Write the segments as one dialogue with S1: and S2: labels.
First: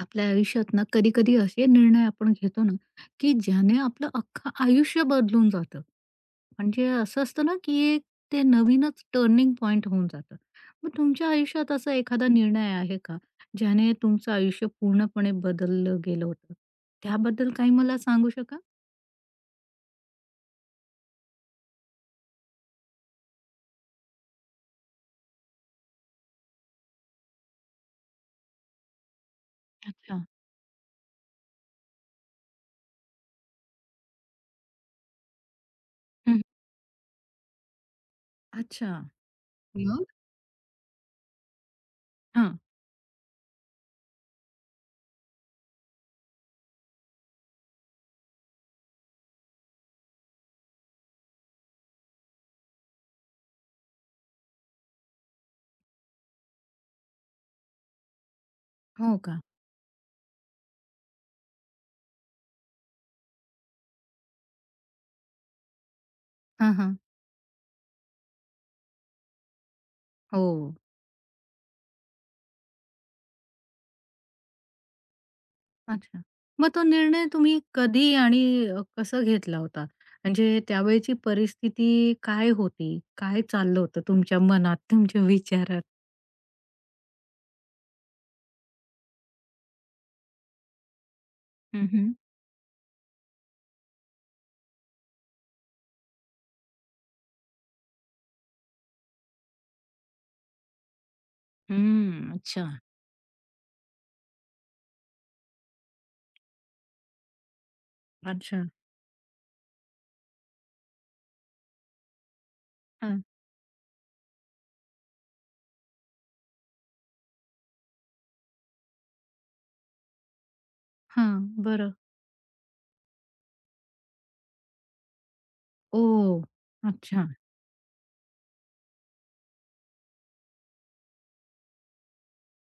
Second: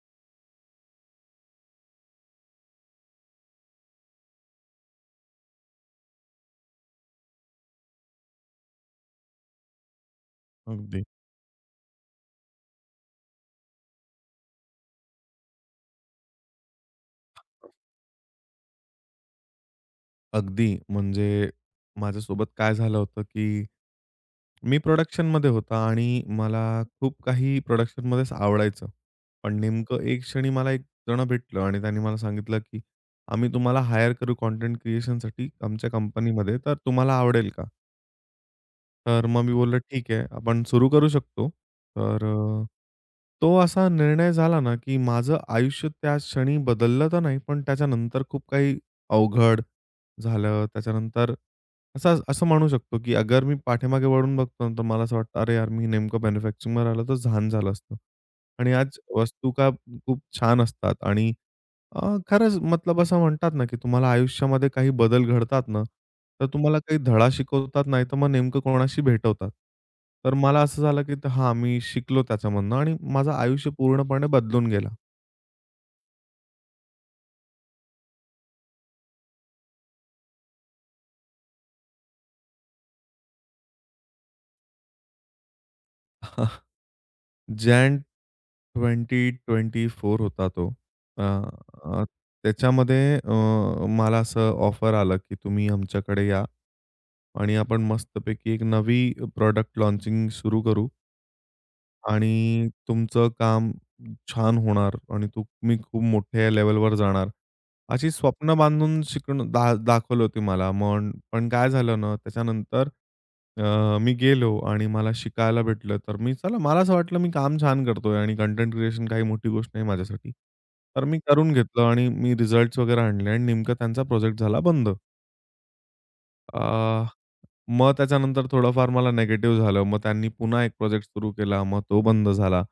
S1: आपल्या आयुष्यात ना कधी-कधी असे निर्णय आपण घेतो ना, की ज्याने आपलं अख्खं आयुष्य बदलून जातं. म्हणजे असं असतं ना, की एक ते नवीनच टर्निंग पॉइंट होऊन जातं. मग
S2: अगदी,
S1: तुमच्या आयुष्यात असा एखादा निर्णय आहे का, ज्याने तुमचं आयुष्य पूर्णपणे बदललं गेलं होतं? त्याबद्दल काही मला सांगू शकाल?
S2: अगदी. म्हणजे माझ्यासोबत काय झालं होतं, की मी प्रोडक्शनमध्ये होता आणि मला खूप काही प्रोडक्शनमध्येच आवडायचं. पण नेमकं
S1: अच्छा.
S2: एक क्षणी मला एक जण भेटलं आणि त्याने मला सांगितलं, की "आम्ही तुम्हाला हायर करू कंटेंट क्रिएशनसाठी आमच्या
S1: हं.
S2: कंपनीमध्ये, तर तुम्हाला आवडेल का?"
S1: अच्छा.
S2: तर मग मी बोललो,
S1: मग?
S2: "ठीक आहे, आपण सुरू करू शकतो." तर
S1: हां.
S2: अ, तो असा निर्णय झाला ना, की माझं आयुष्य त्या क्षणी बदललं तर नाही, पण त्याच्यानंतर खूप काही अवघड झालं. त्याच्यानंतर असं असं म्हणू शकतो, की अगर मी पाठीमागे वळून बघतो ना, तर मला असं वाटतं, "अरे यार, मी नेमकं मॅन्युफॅक्चरिंगमध्ये राहिलो तर छान झालं असतं." आणि आज
S1: हो का?
S2: वस्तू का खूप छान असतात आणि खरंच मतलब असं म्हणतात ना, की तुम्हाला आयुष्यामध्ये काही बदल घडतात ना, तर
S1: हां,
S2: तुम्हाला
S1: हां.
S2: काही धडा शिकवतात, नाही तर मग नेमकं कोणाशी भेटवतात. तर मला
S1: हो.
S2: असं झालं, की हां, मी शिकलो त्याच्यामधनं आणि माझं आयुष्य पूर्णपणे बदलून गेला।
S1: अच्छा. मग तो निर्णय तुम्ही कधी आणि कसं घेतला होता? म्हणजे त्यावेळची परिस्थिती काय होती? काय चाललं होतं तुमच्या मनात, तुमच्या विचारात?
S2: जॅन 2024 होता तो. अ,
S1: हं,
S2: अ,
S1: हं.
S2: त्याच्यामध्ये मला असं ऑफर आलं, की तुम्ही आमच्याकडे या आणि आपण मस्तपैकी एक नवी प्रॉडक्ट लॉन्चिंग सुरू करू.
S1: हं. अच्छा.
S2: आणि तुमचं काम छान होणार आणि तुम्ही खूप मोठ्या लेव्हलवर जाणार. अशी
S1: पण
S2: स्वप्न
S1: अच्छा.
S2: बांधून शिकणं दाखवली होती मला. मग पण काय झालं ना, त्याच्यानंतर
S1: हां.
S2: मी गेलो आणि मला शिकायला भेटलं. तर मी चला मला असं वाटलं मी काम छान करतोय आणि कंटेंट क्रिएशन काही मोठी गोष्ट नाही माझ्यासाठी. तर मी
S1: हां.
S2: करून घेतलं
S1: बरं.
S2: आणि मी रिझल्ट्स वगैरे आणले आणि नेमकं त्यांचा प्रोजेक्ट झाला बंद.
S1: ओह!
S2: अ
S1: अच्छा.
S2: मग त्याच्यानंतर थोडंफार मला निगेटिव्ह झालं. मग त्यांनी पुन्हा एक प्रोजेक्ट सुरू केला. मग तो बंद झाला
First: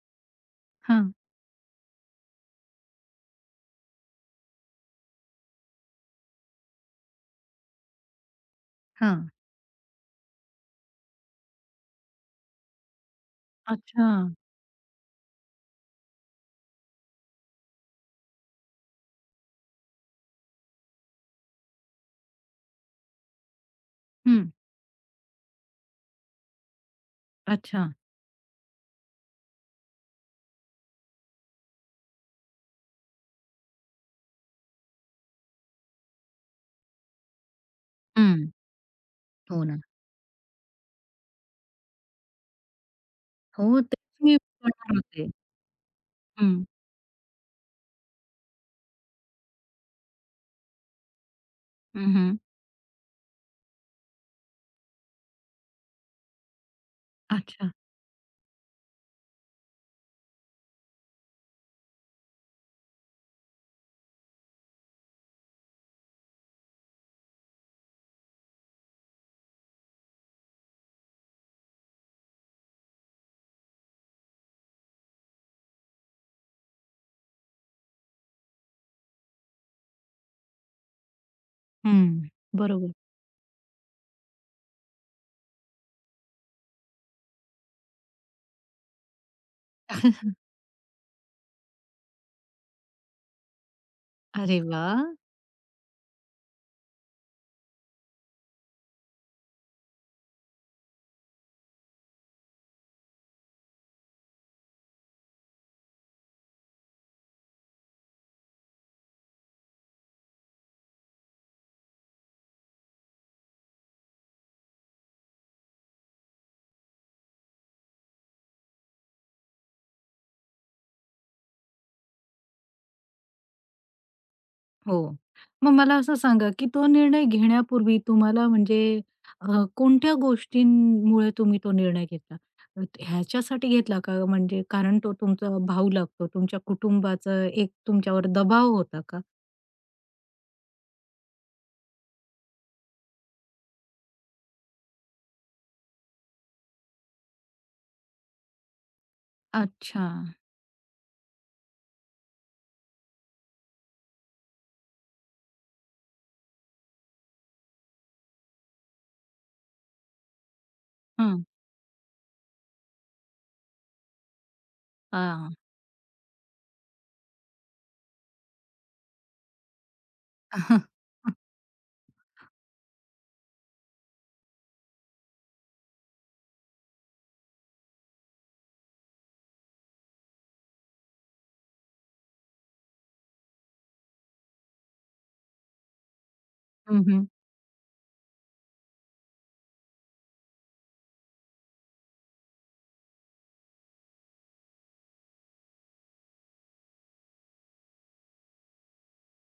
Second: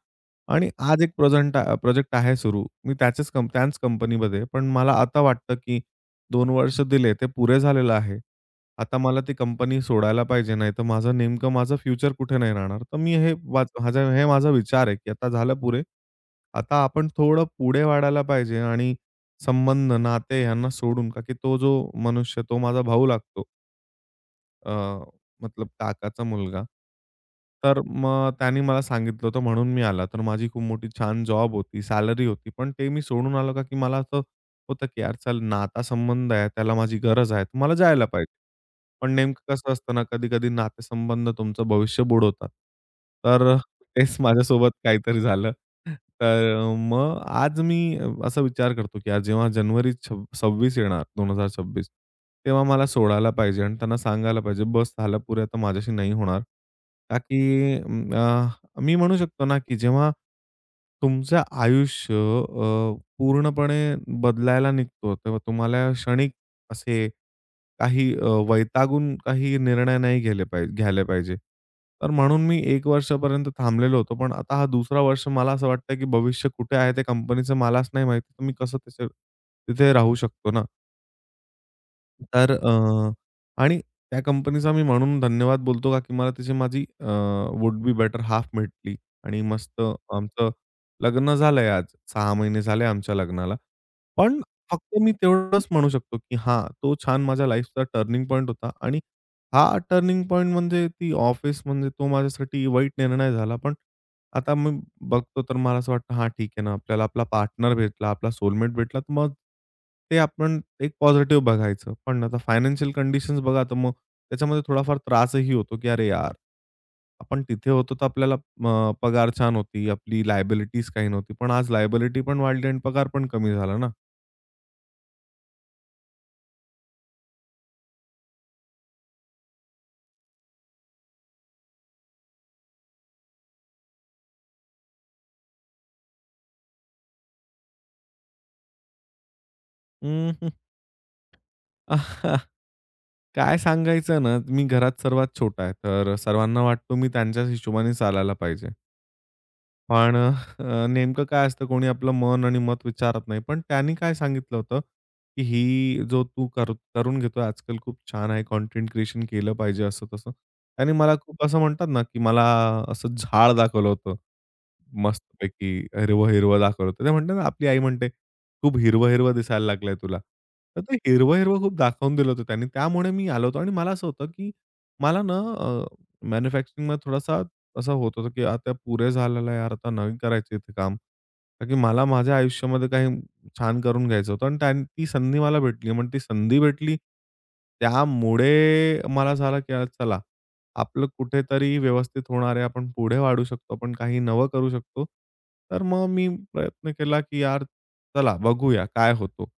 S2: आणि आज एक
S1: हां.
S2: प्रोजेक्ट आहे सुरू. मी त्याच्याच त्याच कंपनीमध्ये. पण मला आता वाटतं, की दोन वर्ष दिले ते पुरे झालेलं आहे. आता मला
S1: हां.
S2: ती कंपनी सोडायला पाहिजे. नाहीतर माझं नेमकं फ्युचर कुठे नाही राहणार. तर मी हे वाच
S1: अच्छा.
S2: माझा हे माझा विचार आहे, की आता झालं पुरे. आता आपण थोडं पुढे वाढायला पाहिजे आणि संबंध, नाते यांना सोडून का की तो जो मनुष्य तो माझा भाऊ लागतो.
S1: हं.
S2: अ, मतलब काकाचा मुलगा. तर
S1: अच्छा.
S2: मग त्याने मला सांगितलं होतं म्हणून मी आला. तर माझी खूप मोठी छान जॉब होती, सॅलरी होती. पण ते मी सोडून आलो का की मला असं होतं की यार चल नातासंबंध आहे, त्याला माझी गरज आहे, तर मला जायला पाहिजे.
S1: हं.
S2: पण नेमकं
S1: हो
S2: कसं
S1: ना.
S2: असतं ना कधी-कधी नातेसंबंध तुमचं भविष्य बुडवतात. तर
S1: हो, तेच
S2: तेच
S1: मी
S2: माझ्यासोबत
S1: विचारणार
S2: काहीतरी
S1: होते.
S2: झालं.
S1: हं.
S2: मग आज मी असा विचार करतो, की आज जेव्हा जानेवारी 26 येणार 2026
S1: हं,
S2: तेव्हा मला सोडायला पाहिजे आणि त्यांना सांगायला पाहिजे, "बस झालं पुरे आता माझ्याशी नाही होणार." का
S1: अच्छा.
S2: की मी म्हणू शकतो ना, की जेव्हा तुमचं आयुष्य पूर्णपणे बदलायला निघतो, तेव्हा तुम्हाला क्षणिक असे काही वैतागून काही निर्णय नाही गेले पाहिजे घ्यायला पाहिजे. तर म्हणून मी 1 वर्षापर्यंत थांबलेलो होतो. पण आता हा दुसरा वर्ष मला असं वाटतं, की भविष्य कुठे आहे? त्या कंपनीचं मलाच नाही माहिती. तर मी कसं तिथे राहू शकतो ना?
S1: हं.
S2: तर
S1: बरोबर.
S2: अ, आणि त्या कंपनीचा मी म्हणून धन्यवाद बोलतो का, की मला त्याची माझी वुड बी बेटर हाफ भेटली आणि मस्त आमचं लग्न झालंय आज. 6 महिने झाले आमच्या लग्नाला. पण
S1: अरे
S2: फक्त
S1: वाह!
S2: मी तेवढंच म्हणू शकतो, की हां, तो छान माझ्या लाईफचा टर्निंग पॉइंट होता आणि हा टर्निंग पॉइंट म्हणजे ती ऑफिस म्हणजे तो माझ्यासाठी वाईट निर्णय झाला. पण आता मी बघतो तर मला असं वाटतं, हां, ठीक आहे ना, आपल्याला आपला पार्टनर भेटला, आपला सोलमेट भेटला, तर मग ते आपण एक पॉझिटिव्ह बघायचं. पण आता फायनान्शियल कंडिशन्स बघा, तर मग त्याच्यामध्ये थोडाफार त्रासही होतो, की "अरे यार, आपण तिथे होतो तर आपल्याला पगार छान होती, आपली लायबिलिटीज काही नव्हती. पण आज लायबिलिटी पण वाढली आणि पगार पण कमी झाला ना."
S1: हो. मग मला असं सांगा, की तो निर्णय घेण्यापूर्वी तुम्हाला म्हणजे कोणत्या गोष्टींमुळे तुम्ही तो निर्णय घेतला? अ, ह्याच्यासाठी घेतला का? म्हणजे कारण तो तुमचा भाऊ लागतो, तुमच्या कुटुंबाचा एक तुमच्यावर दबाव होता का?
S2: अं, हं. काय सांगायचं ना, मी घरात सर्वात छोटा आहे, तर सर्वांना वाटतो मी त्यांच्याच हिशोबाने चालायला पाहिजे.
S1: अच्छा.
S2: पण नेमकं काय असतं कोणी आपलं मन आणि मत विचारत नाही. पण त्यांनी काय सांगितलं होतं, की ही जो तू करून घेतोय आजकाल खूप छान आहे. कंटेंट क्रिएशन केलं पाहिजे असं-तसं. त्याने मला
S1: हं.
S2: खूप असं म्हणतात ना, की मला असं झाड दाखवलं होतं.
S1: हां.
S2: मस्तपैकी हिरवं-हिरवं दाखवलं होतं. ते म्हणतात ना, आपली आई म्हणते, "खूप हिरवं-हिरवं दिसायला लागलंय तुला." तर ते हिरवं-हिरवं खूप दाखवून दिलं होतं त्यांनी. त्यामुळे मी आलो होतो आणि मला असं होतं, की मला ना मॅन्युफॅक्चरिंगमध्ये थोडासा असा होत होता, की आता पुरे झालेलं आहे यार, आता नाही करायचं इथे काम. कारण की मला माझ्या आयुष्यामध्ये काही छान करून घ्यायचं होतं आणि ती संधी मला भेटली. मग ती संधी भेटली,
S1: हं, हं.
S2: त्यामुळे मला झालं, की "अरे चला आपलं कुठेतरी व्यवस्थित होणार आहे. आपण पुढे वाढू शकतो. आपण काही नवं करू शकतो. तर मग मी प्रयत्न केला, की यार चला बघूया काय होतो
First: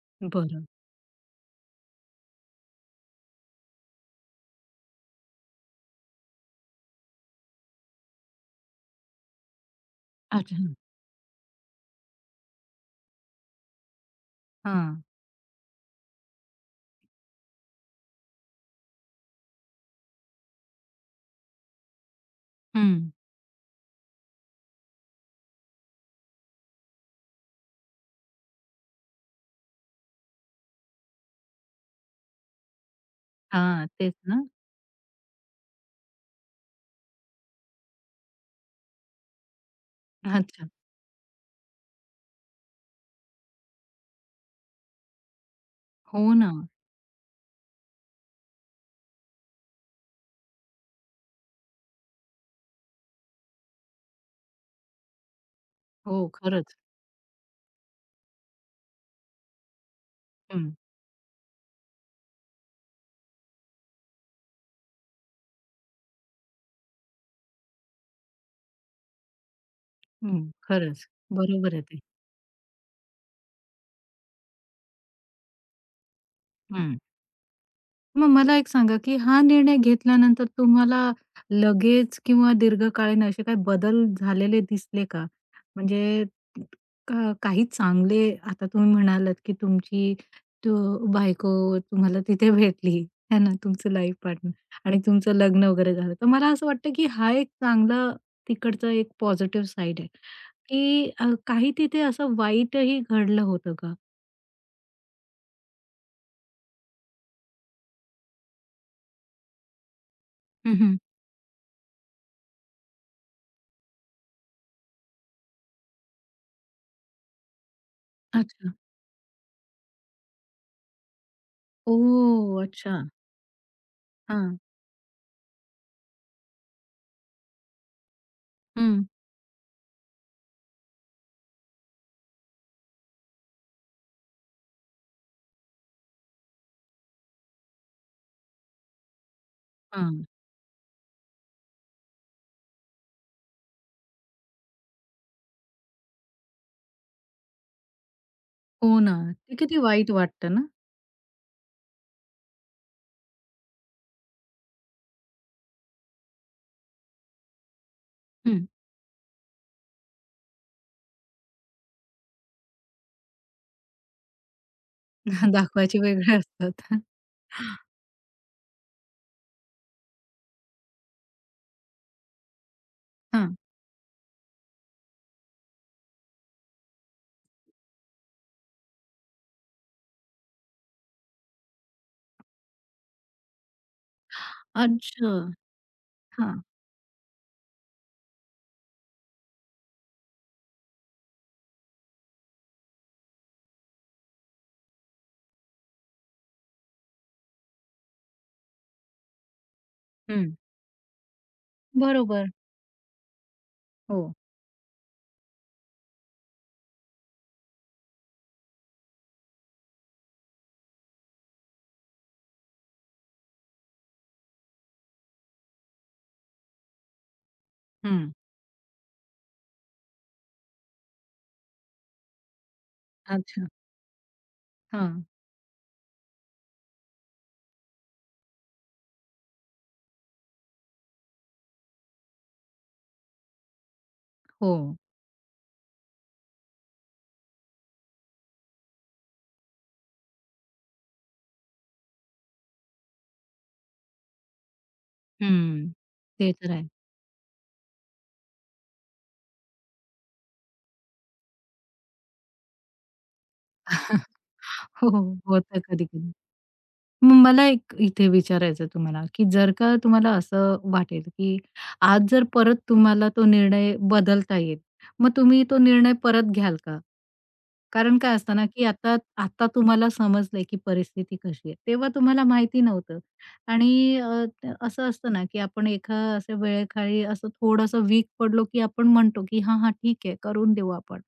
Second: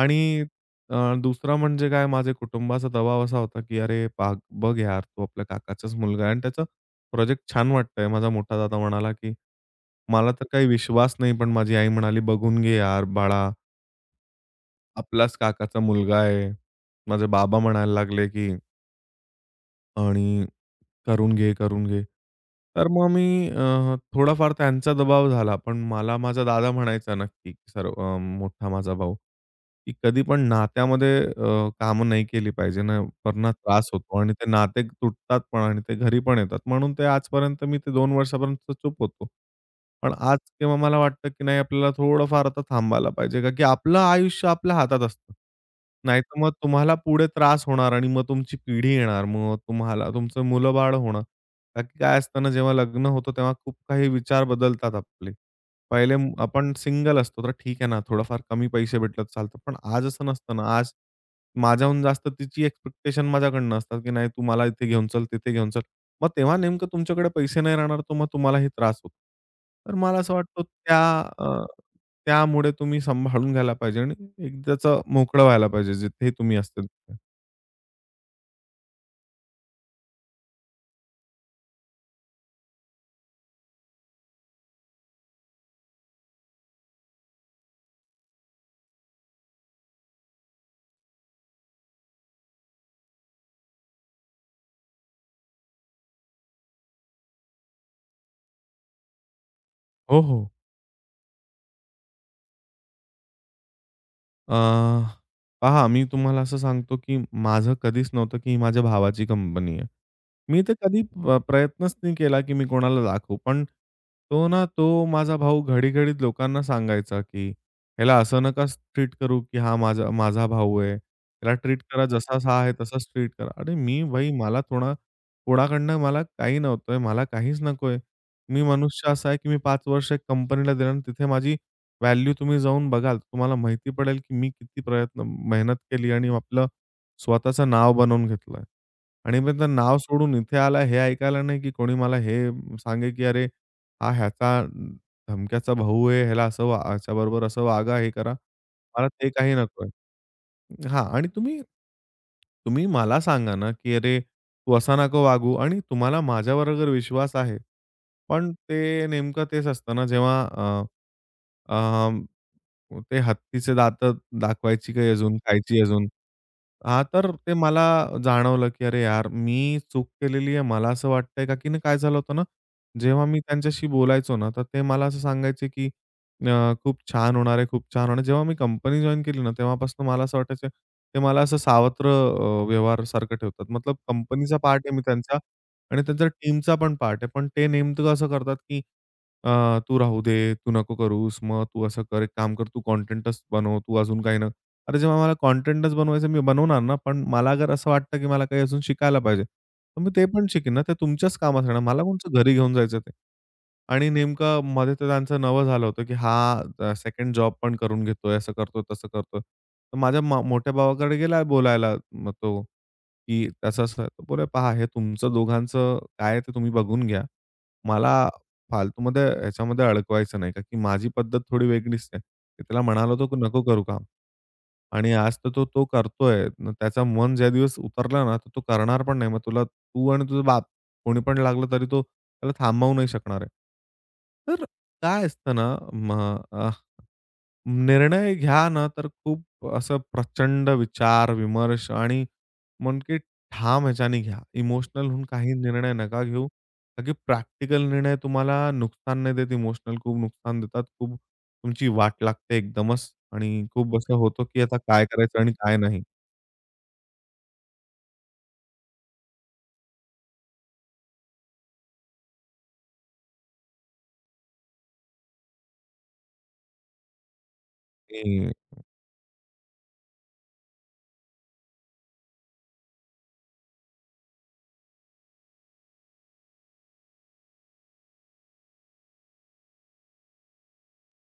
S2: आणि
S1: बरं.
S2: दुसरा म्हणजे काय माझ्या कुटुंबाचा दबाव असा होता, की "अरे, बघ यार, तो आपल्या काकाचाच मुलगा आहे आणि त्याचं प्रोजेक्ट छान वाटतंय." माझा मोठा दादा म्हणाला, की "मला तर
S1: अच्छा.
S2: काही विश्वास नाही." पण माझी आई म्हणाली, "बघून घे यार बाळा,
S1: हां.
S2: आपलाच काकाचा मुलगा आहे." माझे बाबा म्हणायला लागले, की आणि करून घे, करून घे. तर
S1: हं.
S2: मग मी अ, थोडाफार त्यांचा दबाव झाला. पण मला माझा दादा म्हणायचा नक्की सर्व मोठा माझा भाऊ, की कधी पण नात्यामध्ये कामं नाही केली पाहिजे ना, वरना
S1: हां,
S2: त्रास
S1: तेच
S2: होतो आणि
S1: ना.
S2: ते नाते तुटतात पण आणि ते घरी पण येतात. म्हणून ते आजपर्यंत मी ते 2 वर्षापर्यंत चूप होतो. पण आज
S1: अच्छा.
S2: तेव्हा मला वाटतं, की नाही आपल्याला थोडंफार आता थांबायला पाहिजे, का की आपलं आयुष्य आपल्या हातात असतं.
S1: हो
S2: नाहीतर मग
S1: ना.
S2: तुम्हाला पुढे त्रास होणार आणि मग तुमची पिढी येणार. मग तुम्हाला तुमचं मुलं-बाळ होणार. कारण की काय असतं ना, जेव्हा लग्न होतं तेव्हा खूप काही विचार बदलतात आपले.
S1: हो,
S2: आपण
S1: खरंच.
S2: सिंगल असतो तर ठीक आहे ना, थोडंफार कमी पैसे भेटले तर चालतं. पण आज असं नसतं
S1: हं,
S2: ना, आज माझ्याहून जास्त तिची एक्स्पेक्टेशन माझ्याकडनं असतात, की नाही तू मला इथे घेऊन चल, तिथे घेऊन चल. मग तेव्हा नेमकं तुमच्याकडे पैसे नाही राहणार, तर मग तुम्हालाही त्रास होतो. तर मला असं
S1: हं.
S2: वाटतं
S1: खरंच.
S2: अ,
S1: बरोबर आहे ते.
S2: त्यामुळे तुम्ही सांभाळून घ्यायला पाहिजे आणि एकदाचं मोकळं व्हायला पाहिजे जिथे तुम्ही असता
S1: हं.
S2: तिथे.
S1: मग मला एक सांगा, की हा निर्णय घेतल्यानंतर तुम्हाला लगेच किंवा दीर्घकालीन असे काही बदल झालेले दिसले का? म्हणजे का काही चांगले आता तुम्ही म्हणालात, की तुमची तो बायको तुम्हाला तिथे भेटली, आहे ना, तुमचं लाईफ पार्टनर आणि तुमचं लग्न वगैरे झालं. तर मला असं वाटतं, की हा एक चांगला तिकडचा एक पॉझिटिव्ह साइड आहे,
S2: हो, हो.
S1: की काही तिथे असं वाईटही घडलं होतं का?
S2: अ, पहा मी तुम्हाला असं सांगतो, की माझं कधीच नव्हतं, की ही माझ्या भावाची कंपनी आहे. मी तर
S1: हं, हं.
S2: कधी प्रयत्नच नाही केला, की मी कोणाला दाखवू. पण तो माझा भाऊ घडी-घडी लोकांना सांगायचा, की "ह्याला असं नका
S1: अच्छा.
S2: ट्रीट करू, की हा माझा माझा भाऊ आहे. त्याला ट्रीट करा जसाच हा
S1: ओह!
S2: आहे
S1: अच्छा.
S2: तसाच ट्रीट करा." अरे मी भाई
S1: हां.
S2: मला थोडा कोणाकडनं मला काही नव्हतंय. मला काहीच नकोय. मी मनुष्य असा आहे, की मी 5 वर्ष कंपनीला दिलं तिथे माझी व्हॅल्यू तुम्ही जाऊन बघाल. तुम्हाला माहिती पडेल, की मी किती प्रयत्न मेहनत केली आणि आपलं स्वतःचं नाव बनवून घेतलंय. आणि मग ते नाव
S1: हां.
S2: सोडून इथे आला हे ऐकायला नाही, की कोणी मला हे सांगे, की "अरे, हा ह्याचा धमक्याचा भाऊ आहे. ह्याला असं वा ह्याच्याबरोबर असं वागा, हे करा."
S1: हो
S2: मला
S1: ना.
S2: ते काही
S1: ते किती
S2: नको
S1: वाईट
S2: आहे.
S1: वाटतं ना?
S2: हां आणि तुम्ही तुम्ही मला सांगा ना, की "अरे, तू असा नको वागू" आणि तुम्हाला माझ्यावर अगर विश्वास आहे. पण
S1: हं.
S2: ते नेमकं तेच असतं ना जेव्हा अ, अ, ते हत्तीचे दात दाखवायची, काही अजून खायची
S1: दाखवायचे
S2: अजून.
S1: वेगळे असतात.
S2: हां, तर ते मला जाणवलं, की अरे यार, मी चूक केलेली आहे. मला असं वाटतंय का, की ना काय झालं होतं ना, जेव्हा मी
S1: हां.
S2: त्यांच्याशी बोलायचो ना, तर ते मला असं सांगायचे, की खूप छान होणार आहे, खूप छान होणार आहे. जेव्हा मी कंपनी जॉइन केली ना, तेव्हापासून मला असं वाटायचं, ते मला असं सावत्र व्यवहारासारखं ठेवतात. मतलब कंपनीचा पार्ट आहे मी
S1: अच्छा.
S2: त्यांचा आणि त्यांचा
S1: हां.
S2: टीमचा पण पार्ट आहे. पण ते नेमकं असं करतात, की अ, "तू राहू दे, तू नको करूस. मग तू असं कर, एक काम कर, तू कंटेंटच बनव, तू अजून काही अरे, जेव्हा मला कंटेंटच बनवायचं मी बनवणार ना, पण मला अगर असं वाटतं, की मला काही अजून शिकायला पाहिजे, तर मी ते पण
S1: हं.
S2: शिकेन ना. ते तुमच्याच कामात राहणार. मला कोणचं
S1: बरोबर.
S2: घरी घेऊन जायचं ते. आणि
S1: हो.
S2: नेमकं मध्ये तर त्यांचं नवं झालं होतं, की हा सेकंड जॉब पण करून घेतोय, असं करतोय, तसं करतोय. तर माझ्या म मोठ्या भावाकडे गेला बोलायला मग तो, की असं-असं तो बोलला, "पहा हे तुमचं दोघांचं काय ते तुम्ही बघून घ्या. मला
S1: हं.
S2: फालतूमध्ये ह्याच्यामध्ये अडकवायचं नाही, का की माझी पद्धत थोडी वेगळीच आहे." मी त्याला म्हणालो होतो, की "नको
S1: अच्छा.
S2: करू काम." आणि
S1: हां.
S2: आज तर तो तो करतोय. मग त्याचं मन ज्या दिवस उतरलं ना, तर तो करणार पण नाही. मग तुला तू आणि तुझा बाप कोणी पण लागलं तरी तो त्याला थांबवू नाही शकणार आहे. तर
S1: हो.
S2: काय असतं ना, निर्णय घ्या ना, तर खूप असं प्रचंड विचार, विमर्श आणि म्हणून की ठाम ह्याच्याने घ्या. इमोशनल होऊन काही
S1: हं.
S2: निर्णय नका घेऊ.
S1: ते तर आहे.
S2: कारण की प्रॅक्टिकल निर्णय तुम्हाला नुकसान नाही देत. इमोशनल खूप नुकसान देतात. खूप तुमची वाट लागते एकदमच आणि खूप असं होतं की आता काय
S1: हो,
S2: करायचं आणि काय
S1: होतं
S2: नाही.
S1: कधी-कधी. मग मला एक इथे विचारायचं तुम्हाला, की जर का तुम्हाला असं वाटेल, की आज जर परत तुम्हाला तो निर्णय बदलता येईल, मग तुम्ही तो निर्णय परत घ्याल का? कारण काय असतं ना, की आता आता तुम्हाला समजलंय, की परिस्थिती कशी आहे. तेव्हा तुम्हाला माहिती नव्हतं आणि असं असतं ना, की आपण एका अशा वेळेखाली असं थोडंसं वीक पडलो, की आपण म्हणतो, की "हां, हां, ठीक आहे, करून देऊ आपण."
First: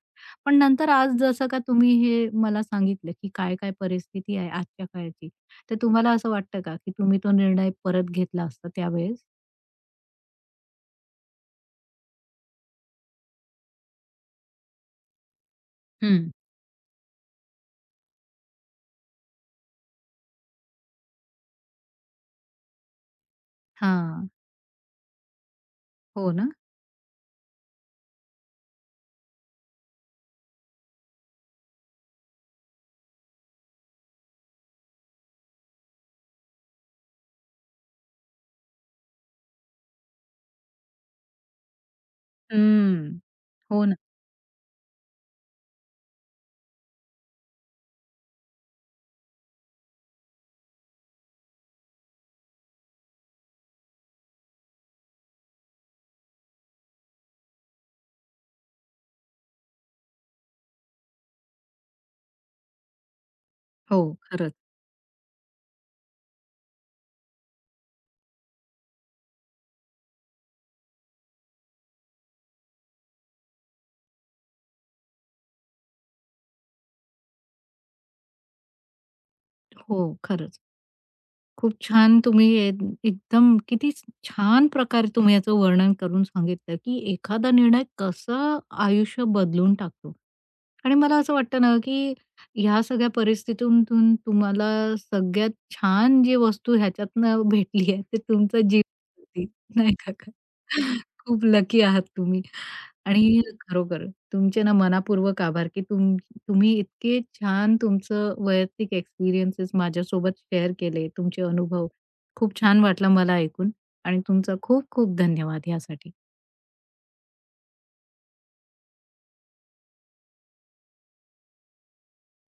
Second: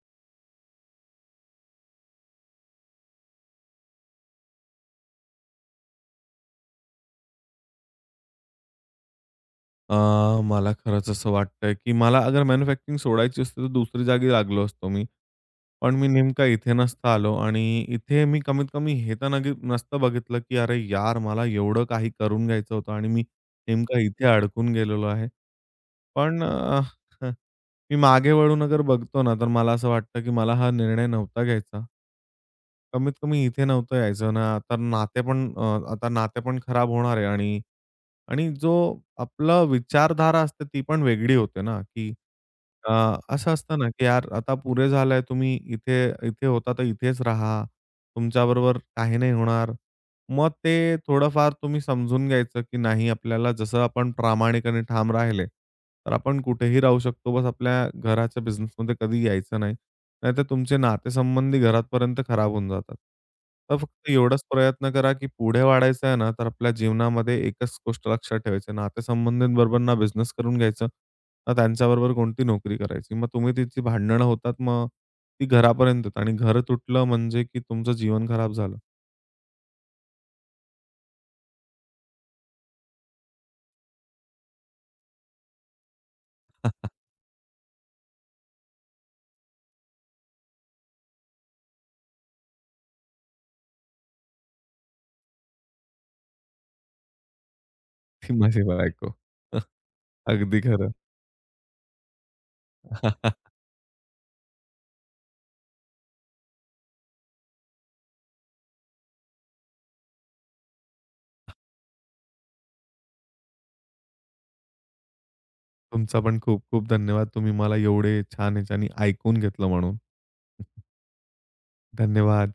S1: पण नंतर आज जसं का तुम्ही हे मला सांगितलं, की काय-काय परिस्थिती आहे आजच्या काळची, तर तुम्हाला असं वाटतं का, की तुम्ही तो निर्णय परत घेतला असता त्यावेळेस?
S2: अ, मला खरंच असं वाटतंय, की मला अगर मॅन्युफॅक्चरिंग सोडायची असती, तर दुसरी जागी लागलो असतो मी. पण मी
S1: हं.
S2: नेमका इथे नसता आलो आणि इथे मी कमीत कमी हे तर नसतं बघितलं, की अरे यार, मला एवढं काही करून घ्यायचं होतं आणि मी नेमका इथे
S1: हां.
S2: अडकून गेलेलो आहे.
S1: हो
S2: पण
S1: ना?
S2: अ, मी मागे वळून अगर बघतो ना, तर मला असं वाटतं, की मला हा निर्णय नव्हता घ्यायचा. कमीत कमी इथे नव्हतं यायचं ना. तर नाते पण अ, आता नाते पण खराब होणार आहे आणि आणि जो आपला विचारधारा असते ती पण वेगळी होते ना, की अ,
S1: हम्म.
S2: असं असतं
S1: हो
S2: ना,
S1: ना.
S2: की यार आता पुरे झालंय. तुम्ही इथे इथे होता तर इथेच राहा. तुमच्याबरोबर काही नाही होणार. मग ते थोडंफार तुम्ही समजून घ्यायचं, की नाही आपल्याला जसं आपण प्रामाणिक आणि ठाम राहिले, तर आपण कुठेही राहू शकतो. बस आपल्या घराच्या बिझनेसमध्ये कधी यायचं नाही. नाहीतर तुमचे नातेसंबंधी घरापर्यंत खराब होऊन जातात. तर
S1: हो,
S2: फक्त एवढाच
S1: खरंच.
S2: प्रयत्न करा, की पुढे वाढायचं आहे ना, तर आपल्या जीवनामध्ये एकच गोष्ट लक्षात ठेवायची. नातेसंबंधींबरोबर ना बिझनेस करून घ्यायचा, ना त्यांच्याबरोबर कोणती नोकरी करायची. मग तुम्ही तिची भांडणं होतात, मग ती घरापर्यंत येतात आणि घरं तुटलं म्हणजे की तुमचं जीवन खराब झालं.
S1: हो, खरंच. खूप छान तुम्ही एकदम किती छान प्रकारे तुम्ही याचं वर्णन करून सांगितलं, की एखादा निर्णय कसं आयुष्य बदलून टाकतो. आणि मला असं वाटतं ना, की ह्या सगळ्या परिस्थितीतून तुम्हाला सगळ्यात छान जी वस्तू ह्याच्यातनं भेटली आहे, ते
S2: ती माझी
S1: तुमचं
S2: बायको.
S1: जीवन होती, नाही का?
S2: अगदी खरं.
S1: खूप लकी आहात तुम्ही. आणि खरोखर तुमचे ना मनापूर्वक आभार, की तुम्ही इतके छान तुमचं वैयक्तिक एक्सपिरियन्सेस माझ्यासोबत शेअर केले, तुमचे अनुभव. खूप छान वाटलं मला ऐकून आणि तुमचा खूप खूप धन्यवाद यासाठी.
S2: तुमचा पण खूप खूप धन्यवाद. तुम्ही मला एवढे छान ह्याच्यानी ऐकून घेतलं म्हणून. धन्यवाद.